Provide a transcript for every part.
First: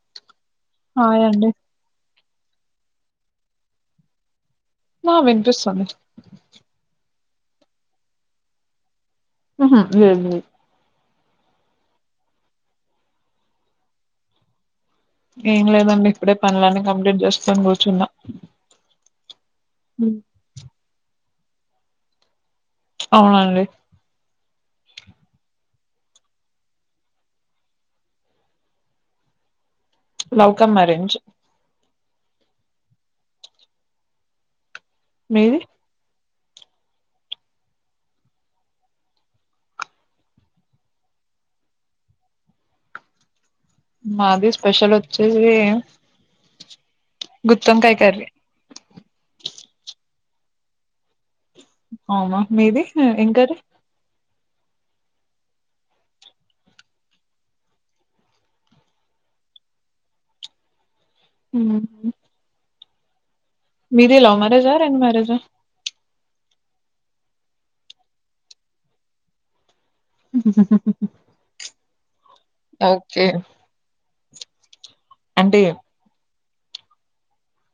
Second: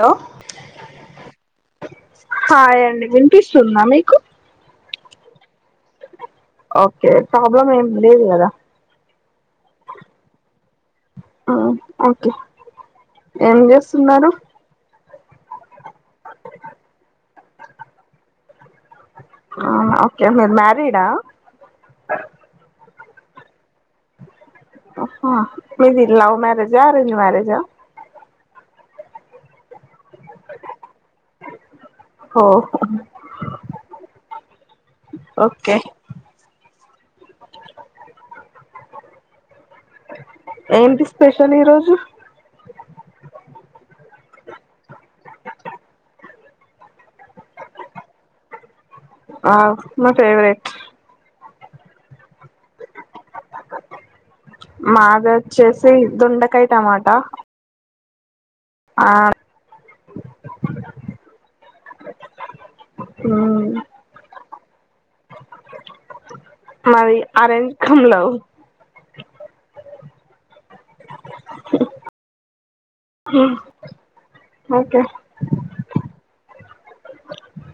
Hello hi అండి హాయ్ండి వినిపిస్తుందా మీకు నా వినిపిస్తుంది ఓకే ప్రాబ్లం ఏం లేదు కదా మ్ హు లెద్ ఆ ఓకే ఏం చేస్తున్నారు ఎం లేదు ఇప్పుడే పనలని కంప్లీట్ చేస్కొని కూర్చున్నా అవునా ఓకే మీరు మ్యారీడా అవునండి అ అ మీది లవ్ మ్యారేజా అరెంజ్ మ్యారేజా లౌకమ్ అరేంజ్ ఓ మీది ఓకే ఏంటి స్పెషల్ ఈరోజు మాది స్పెషల్ వచ్చేసి గుత్తోంకాయి కర్రీ ఆ మా ఫేవరెట్ అవునా మీది ఎం గారు మాగా వచ్చేసి దొండకాయ టమాటా ఆ హ మ్మ్ మీది లవ్ మ్యారేజా అరేంజ్ మ్యారేజా మాది అరేంజ్ కమ్ లవ్ హ్మ్ ఓకే ఓకే అంటే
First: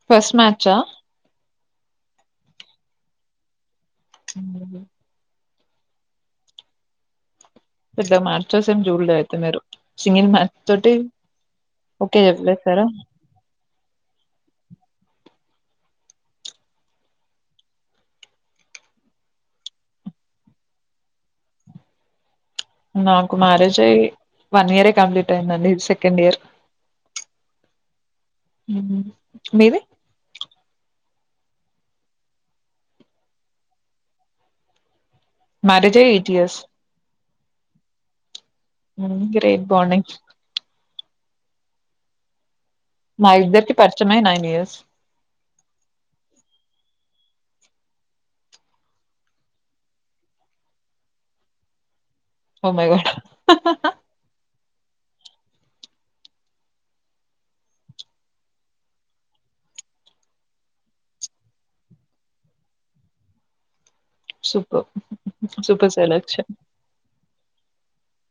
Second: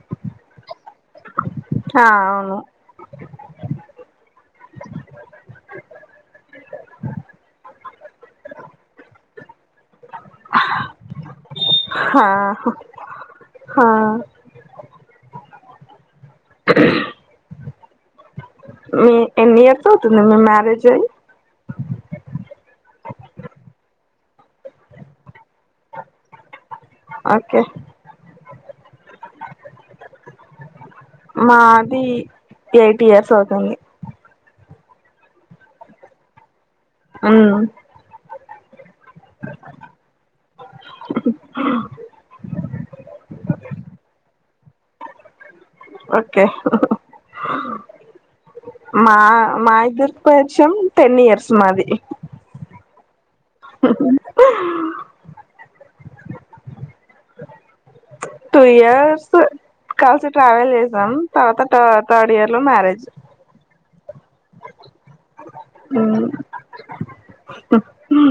ఫస్ట్ మ్యాచ్చా ఆ అవును పెద్ద మార్చసేమ్ జూడ్లే అయితె మీరు సింగిల్ మ్యాచ్ తోటి ఓకే ఆ చెప్పేసారా ఆ మీ ఎన్ని ఇయర్తోతుంది మీ మ్యారేజ్ అయి నాకు మ్యారేజ్య వన్ ఇయరే కంప్లీట్ అయిందండి సెకండ్ ఇయర్ ఓకే మేవ మాది ఎయిట్ ఇయర్స్ అవుతుంది మారి జయి ఏటీఎస్ అమ్ గ్రేట్ బానింగ్ వో మా ఇద్దరికి పరిచమే నైన్ ఇయర్స్ ఓకే మా మా ఇర్పుచ్చం టెన్ ఇయర్స్ మాది మగ ఓ టూ ఇయర్స్ కలిసి ట్రావెల్ చేసాం తర్వాత థర్డ్ ఇయర్ లో మ్యారేజ్ సూప సూపర్స్ అలగ వో వో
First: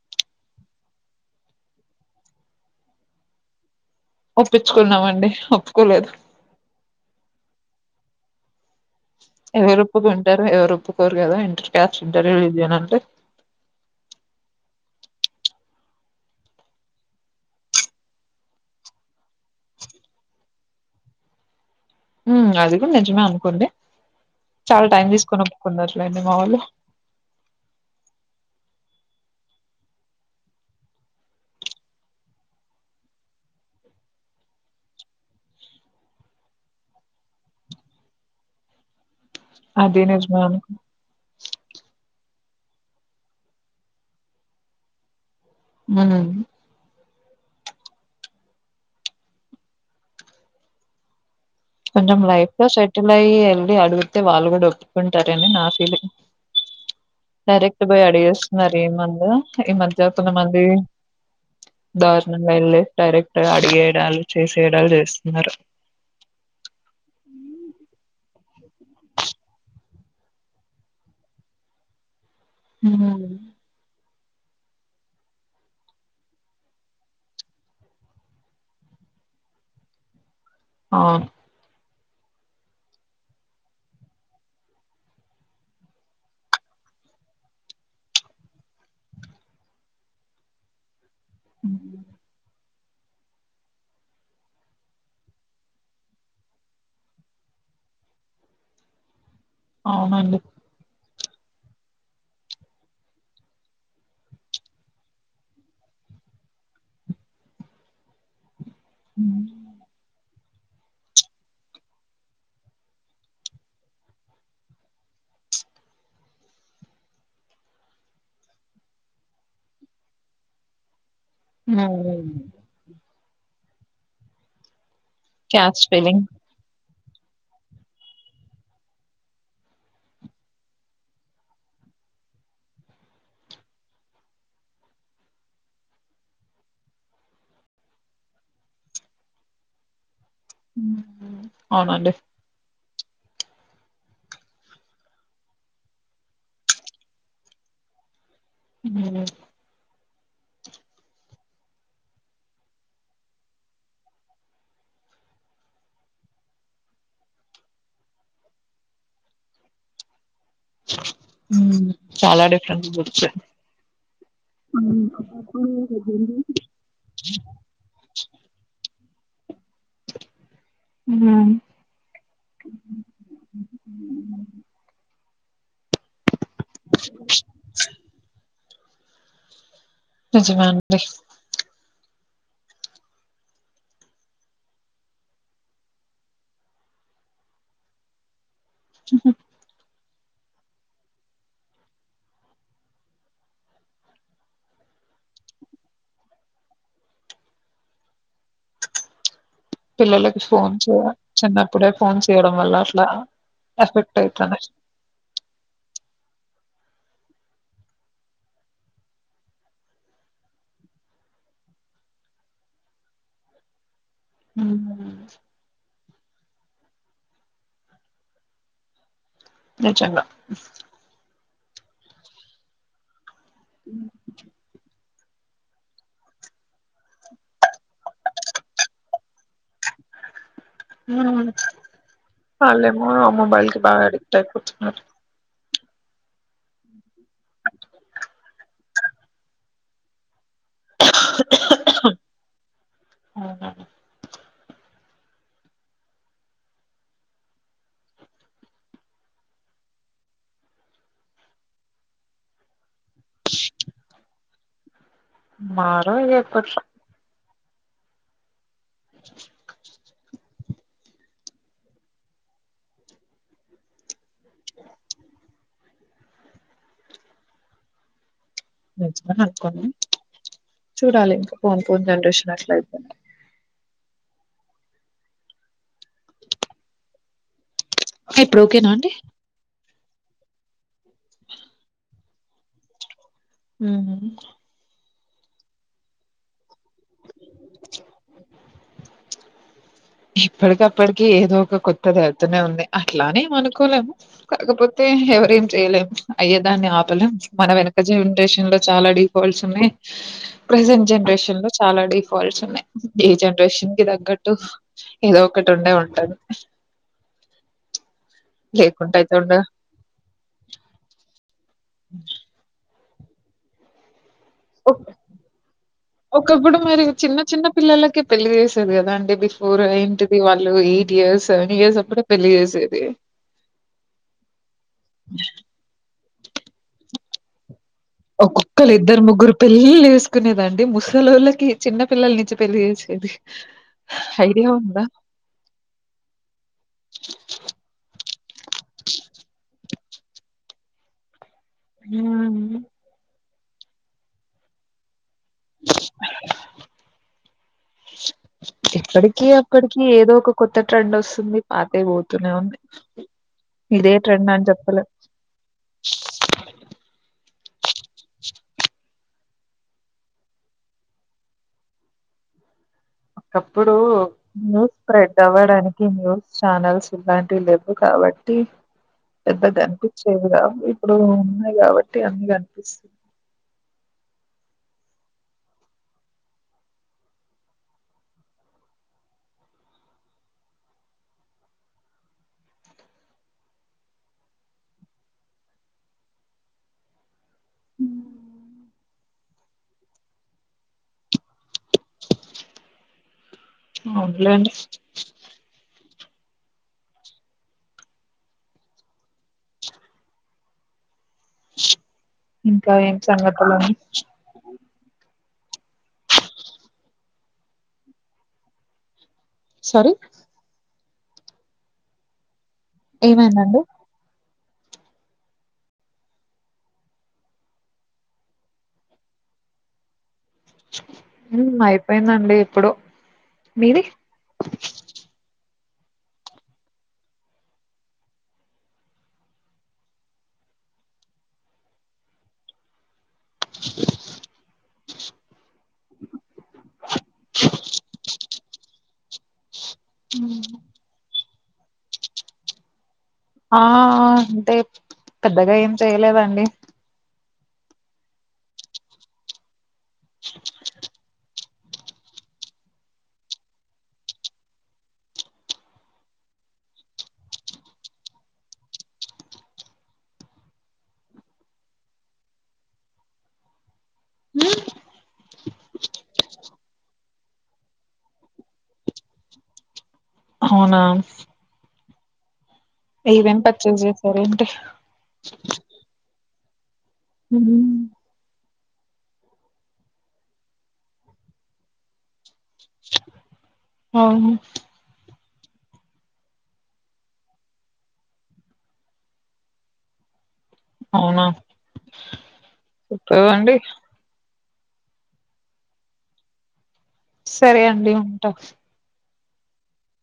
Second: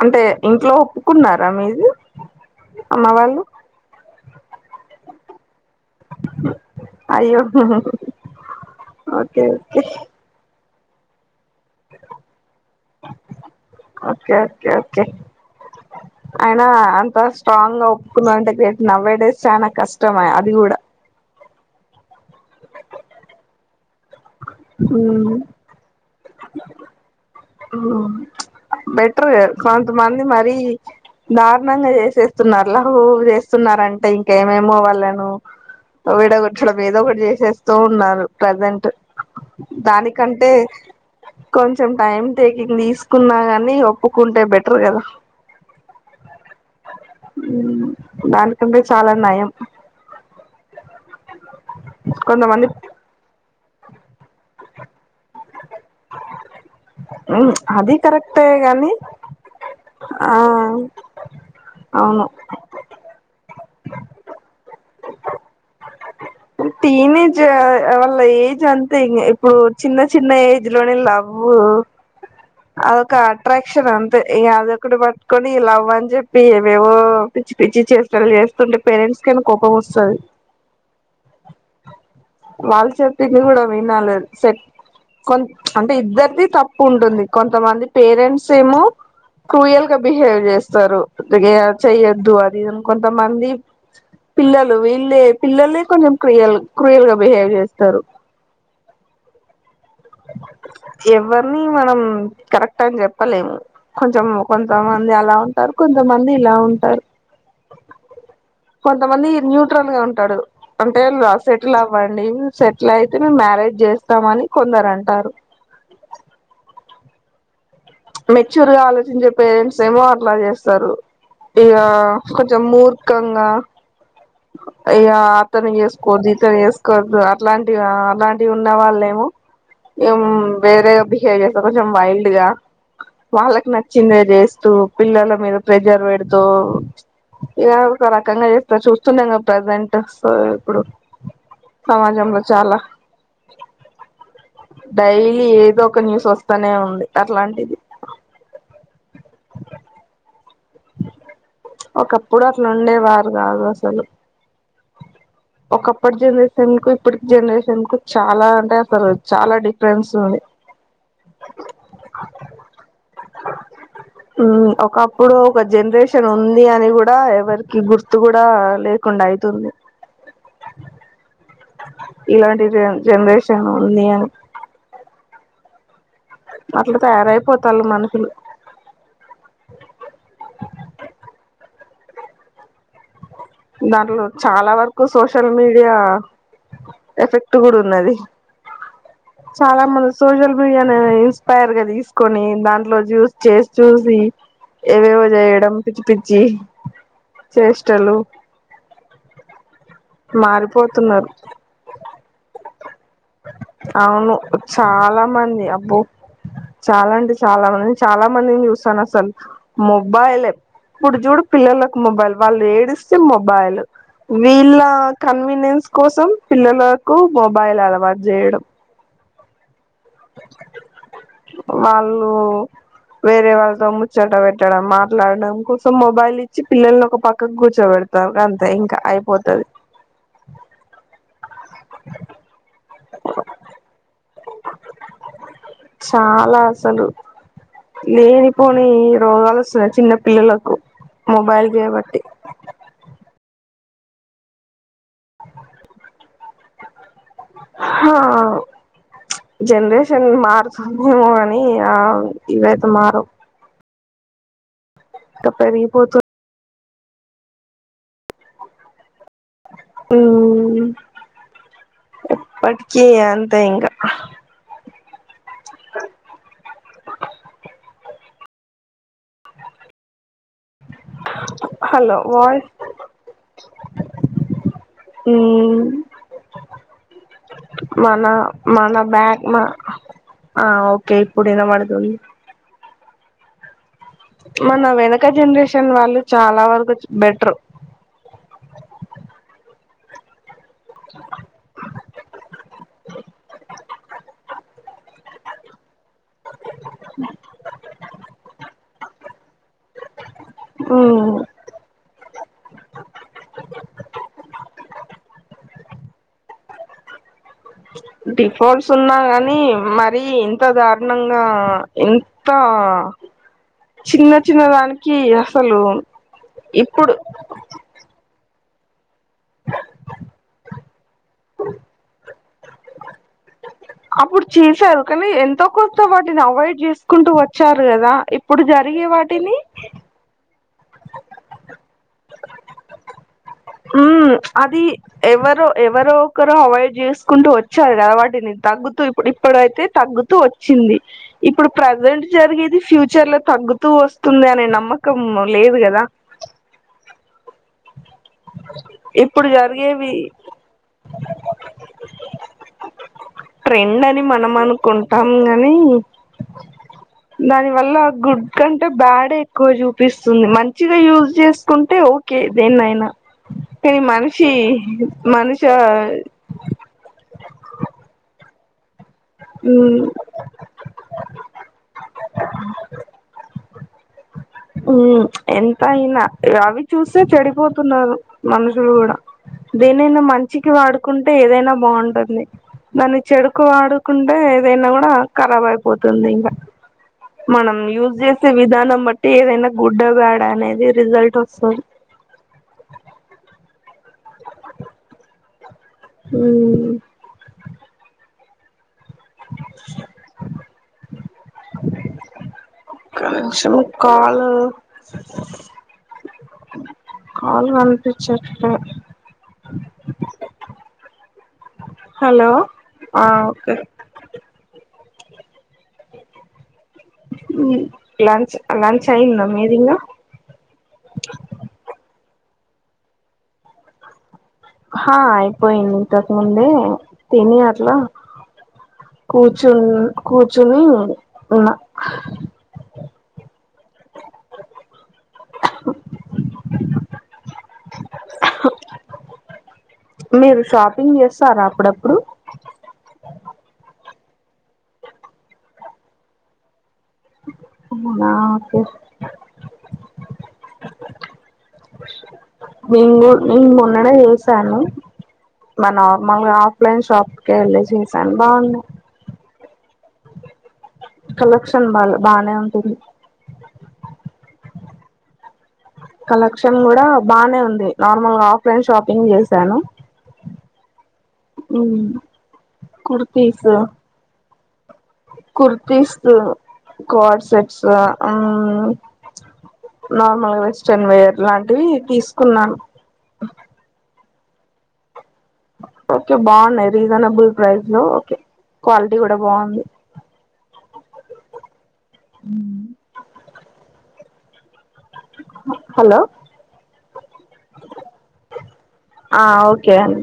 అంటే ఇంట్లో ఒప్పుకున్నారా మీది అమ్మ వాళ్ళు ఒప్పించుకున్నామండి కొలేదు అయ్యో ఓకే ఓకే ఎవరుప్పుగాంటారు ఎవరు తప్పుకోరు కదాంటి ఇంటర్వ్యూ ఇదినంటే ఓకే ఓకే అయినా అంతా స్ట్రాంగ్ గా ఒప్పుకుందా అంటే గే నవ్వే డేస్ చాలా కష్టం అది కూడా ఉ అది కూడా నిజమే అనుకోండి చాలా టైం తీసుకొని ఒప్పుకున్నట్లేండి మా వాళ్ళు బెటర్ కొంతమంది మరీ దారుణంగా చేసేస్తున్నారు లఘు చేస్తున్నారంటే ఇంకేమేమో వాళ్ళను విడ గుట్డం మీద ఒకటి చేసేస్తూ ఉన్నారు ప్రజెంట్ అది నిజమే దానికంటే అనుకో కొంచెం టైం కింది తీసుకున్నా కాని ఒప్పుకుంటే బెటర్ కదా హ దానికంటే చాలా నయం కొంచం లైఫ్ లో కొంతమంది సెటిల్ యి అడుగుతే వ వాల్గుడ్తే ంటారని నా ఫీలింగ్ డైరెక్ట్ అది పోయి కరెక్టే అడిగేస్తున్నారు గాని ఏమంది ఈ మధ్య ఆ కొంతమంది అవును దారుణంగా వెళ్ళి డైరెక్ట్ అడిగేడాలు చేసేడాలు చేస్తున్నారు టీనేజ్ వళ్ళ లేజ్ అంతే ఇం ఇప్పుడు చిన్న చిన్న ఏజ్ లోనే లవ్వు అదక అట్రాక్షన్ అంత ఈ అదొక్కడు పట్టుకొని ఈ లవ్ అని చెప్పి ఏమేవో పిచ్చి పిచ్చి చేసినలు చేస్తుంటే పేరెంట్స్ కైనా కోపం వస్తుది ఆ వాళ్ళచతకి కూడా కూడా వినాాలు సట్ కొ అంటే ఇద్దరిది తప్పు ఉంటుంది కొంతమంది పేరెంట్స్ ఏమో క్రూయల్ గా బిహేవ్ చేస్తారు అకే స అద్దుూ అది కొంతమంది పిల్లలు వీళ్ళే పిల్లలే కొంచెం క్రియల్ క్రియల్ గా బిహేవ్ చేస్తారు అవునండి ఎవరిని మనం కరెక్ట్ అని చెప్పలేము కొంచెం కొంతమంది అలా ఉంటారు కొంతమంది ఇలా ఉంటారు కొంతమంది న్యూట్రల్ గా ఉంటాడు అంటే సెటిల్ అవ్వండి సెటిల్ అయితే మేము మ్యారేజ్ చేస్తామని కొందరు అంటారు మెచ్యూర్ గా ఆలోచించే పేరెంట్స్ ఏమో అట్లా చేస్తారు ఇయా కొ జమ్మూ ఇక్కంగా అయ్య ఆ తన క్యాస్ట్ ఫీలింగ్ వేసుకోద్ ఈతర ఎేస్ కొద్ అట్లాంటివి అలాంటివి ఉన్న వాళ్ళ ఏమో ఏం వేరేగా బిహేవ్ చేస్తారు కొంచెం వైల్డ్ గా వాళ్ళకి నచ్చిందే చేస్తూ పిల్లల మీద ప్రెజర్ పెడుతూ ఇక ఒక రకంగా చేస్తారు చూ స్తుున్నాంగా ప్రెసెంట్ ఇప్పుడు అవునండి సమాజంలో చాలా డైలీ ఏదో ఒక న్యూస్ వస్తానే ఉంది అట్లాంటిది హ ఒకప్పుడు అసలు ఉండేవారు కాదు అసలు ఒకప్పటి జనరేషన్ కు ఇప్పటికి జనరేషన్ కు చాలా అంటే అసలు చాలా డిఫరెన్స్ ఉంది చాలా డిఫరెన్స్ బుక్స్ ఒకప్పుడు ఒక జనరేషన్ ఉంది అని కూడా ఎవరికి గుర్తు కూడా లేదు ఉయి తుంది ఇలాంటి జన్ జనరేషన్ నీయ అట్లా తయారయిపోతన్ మనుషులు నిజమె అన్ని దాంట్లో చాలా వరకు సోషల్ మీడియా ఎఫెక్ట్ కూడా ఉన్నది. చాలా మంస్ సోషల్ మీడియా నేను ఇన్స్పైర్ గా తీసుకొని దాంట్లో జూస్ చేస్ చూసి, ఏవేవో చేయడం పిచ్చి పిచ్చి చేష్టలు పిల్లలకి ఫోన్స్, మారిపోతున్నారు చిన్నప్పుడే ఫోన్ చేయడం వల్ల అట్లా ఎఫెక్ట్ అవును అయితది. చాలా మంది అబ్బో చాలా అంటె చాలామందిని, చాలా మందిని చూస్సాన అస్సల్, మొబైలే ప్పుడు చూడు పిల్లలకు మొబైల్ వాళ్ళు ఏడిస్తే మొబైల్ విల్లా కన్వీనియన్స్ కోసం పిల్లలకు మొబైల్ అలవాటు జేయడం. నిజంగా వాళ్ళు వేరే వాళ్ళతో ముచ్చట పెట్టడం మా మాట్లాడం కోసం మొబైల్ ఇచ్చి పిల్లల్ని ఒక పక్కకు కూర్చోబెడత అంతే ఇంకా అయిపోతది. ఉ నేపోను మొబైల్ కి బాగా అడిక్ట్ అయిపోతున్నర్. చాలా అసలు లేనిపోని రోగాలు వస్సున్నాయి, చిన్న పిల్లలు మొబైల్ జెయ్ బట్టి అవునా ఆ చ్ జనరేషన్ మారుతుందేమో, అని ఆ ఇవైతే మారవ్. మారో పెరిగిపోతు ఏ పష్ చిక్ చిక్ హు, ఎప్పటికి అంతే ఇంగ తెచ్చుకొన్ అనుకోన్నా చూడాలి ఇంకా పోన్ పోన్ హలో జనరేషన్ వాయ్ ఎట్లా అయితు ఉ మన ఇప్పుడు ఓకేనా మన అండి బ్యాగ్ మా ఆ ఓకే ఇప్పుడు ఇనబడుతుంది. ఉమ్ మన వెనక్ ఒక్క జనరేషన్ వాళ్ళు చాలా వరకచ్ బెట్ర్ ర్ చీప్ ఇప్పటికప్పటికి ఏదో ఒక కొత్తదివత్తునే ఉంది. అట్లానేం అనుకోలేము. కాకపోతే ఎవరేం చేయలేం. అయ్యే దాన్ని ఆపలేం, మన వెనక జనరేషన్ లో చాలాడి. ఫోల్ సున్నాయ్ ప్రెసెంట్ ఉమ్ జనరేషన్ లో చాలా డిఫాల్ట్స్ ఉన్నాయి ఈ జనరేషన్ కి తగ్గట్టు ఏదో ఒకటి ఉండే ఉంటది కీ క్ డిఫాల్ట్స్ ఉన్నా లేకుంటే అయితే ఉండ గాని మరీ ఇంత దారుణంగా ఇంత ఆ చిన్న చిన్న ఓక్ దానికి అసలు ఒకప్పుడు మరి ఇప్పుడు చిన్న చిన్న పిల్లలకి పెళ్ళి చేసి తది కదా అండి బిఫోర్ ఏంటిది వాళ్ళు ఇప్ టియర్స్ సెవన్ ఇయర్స్ అప్పుడే పెళ్లి చేసేది అప్పుడు చేసారు కానీ ఎంతో కొంత వాటిని అవాయిడ్ చేస్ కుంటూ వచ్చార్ ఒక్కొక్కలి ఇద్దరు ముగ్గురు పెళ్లిళ్లు వేసుకునేదన్ దె ముసలళ్లకి చిన్న పిల్లల నిచ్చి పెళ్లి చేేసేది అది ఎవరో ఎవరో ఒకరు అవాయిడ్ చేసుకుంటూ వచ్చారు కాబట్టి నే తగ్గుతూ ఇప్ ఇప్పుడైతే తగ్గుతూ వచ్చింది ఇప్పుడు ప్రజెంట్ జరిగేది హ్మ్. ఫ్యూచర్ లో తగ్గుతూ వస్తుంది అనే నమ్మకం మ్మ్ లేదు కదా ఇప్పటికి ఇప్పుడు అప్పటికి జరిగేవి ఏదో ఒక కొత్త ట్రెండ్ వస్తుంది. పాతయి పోతూనే ఉన్నాయి. ట్రెండ్ ఇదే అని ట్రెండ్ మనం చెప్పలేం. అనుకుంటాం గాని దాని వల్ల గుడ్ కంటే బ్యాడే ఎక్కువ చూపిస్తుంది మంచిగా యూజ్ చేసుకుంటే ఓకే దేన్నైనా ఎప్పుడు కానీ మనిషి న్యూస్ స్ప్రెడ్ మనిష అవ్వడానికి న్యూస్ ఛానల్స్ ఇలాంటివి లేవు కాబట్టి టీమ్ పెద్దగ ఉమ్ కనిపించేదిగా ఇప్పుడు గావట్ టి అంది అనిపిస్తుంది మ్మ్ ఎంత అయినా రఅవి చూస్తే చెడిపోతున్నారు మనుషులు కూడా దేనైనా మంచికి వాడుకుంటే ఏదైనా బాగుంటుంది దాన్ని చెడుకు వాడుకుంటే ఏదైనా కూడా ఖరాబ్ అయిపోతుంది ఇంగా మనం యూజ్ చేసే విధానం బట్టి ఏదైనా గుడ్డ బ్యాడ అనేది రిజల్ట్ వస్తది. అవునులేండి హ్మ్ ఓ వో కనీషం కాల్ కాలు కనిపించ సారీ హలో ఆ ఓకే ఏమైందండి? లంచ్ లంచ్ అయి్యందా మీదిలో అయిపోయిందం అండి ఎప్పుడు మీది హా అయిపోయింది ఇంతకుముందే తని అట్లా కూర్చు కూర్చుని ఉన్న ఓ మీరు షాపింగ్ చేస్తారా అప్పుడప్పుడు ఆ అంటే పెద్దగా ఏం చేయలేదండి అవునా ఓకే నేను మొన్నడే చేసాను మా నార్మల్గా ఆఫ్లైన్ షాప్క వెళ్ళి చేసాను బాగుంది కలెక్షన్ బాాల బానే ఉంటుంది కలెక్షన్ కూడా బాగానే ఉంది నార్మల్గా ఆఫ్లైన్ షాపింగ్ చేసాను అవునా ఉ ఇవెం పర్చేస్్ చేసారు ంట kurtis co-ord sets normal western wear లాంటివి తీసుకున్నాను ఆ ఓకే బాగున్నాయి రీజనబుల్ ప్రైస్ లో ఓకే క్వాలిటీ కూడా బాగుంది అవునాప్ప అంటే హలో సరే అండి ఉంటా ఆ ఓకేండి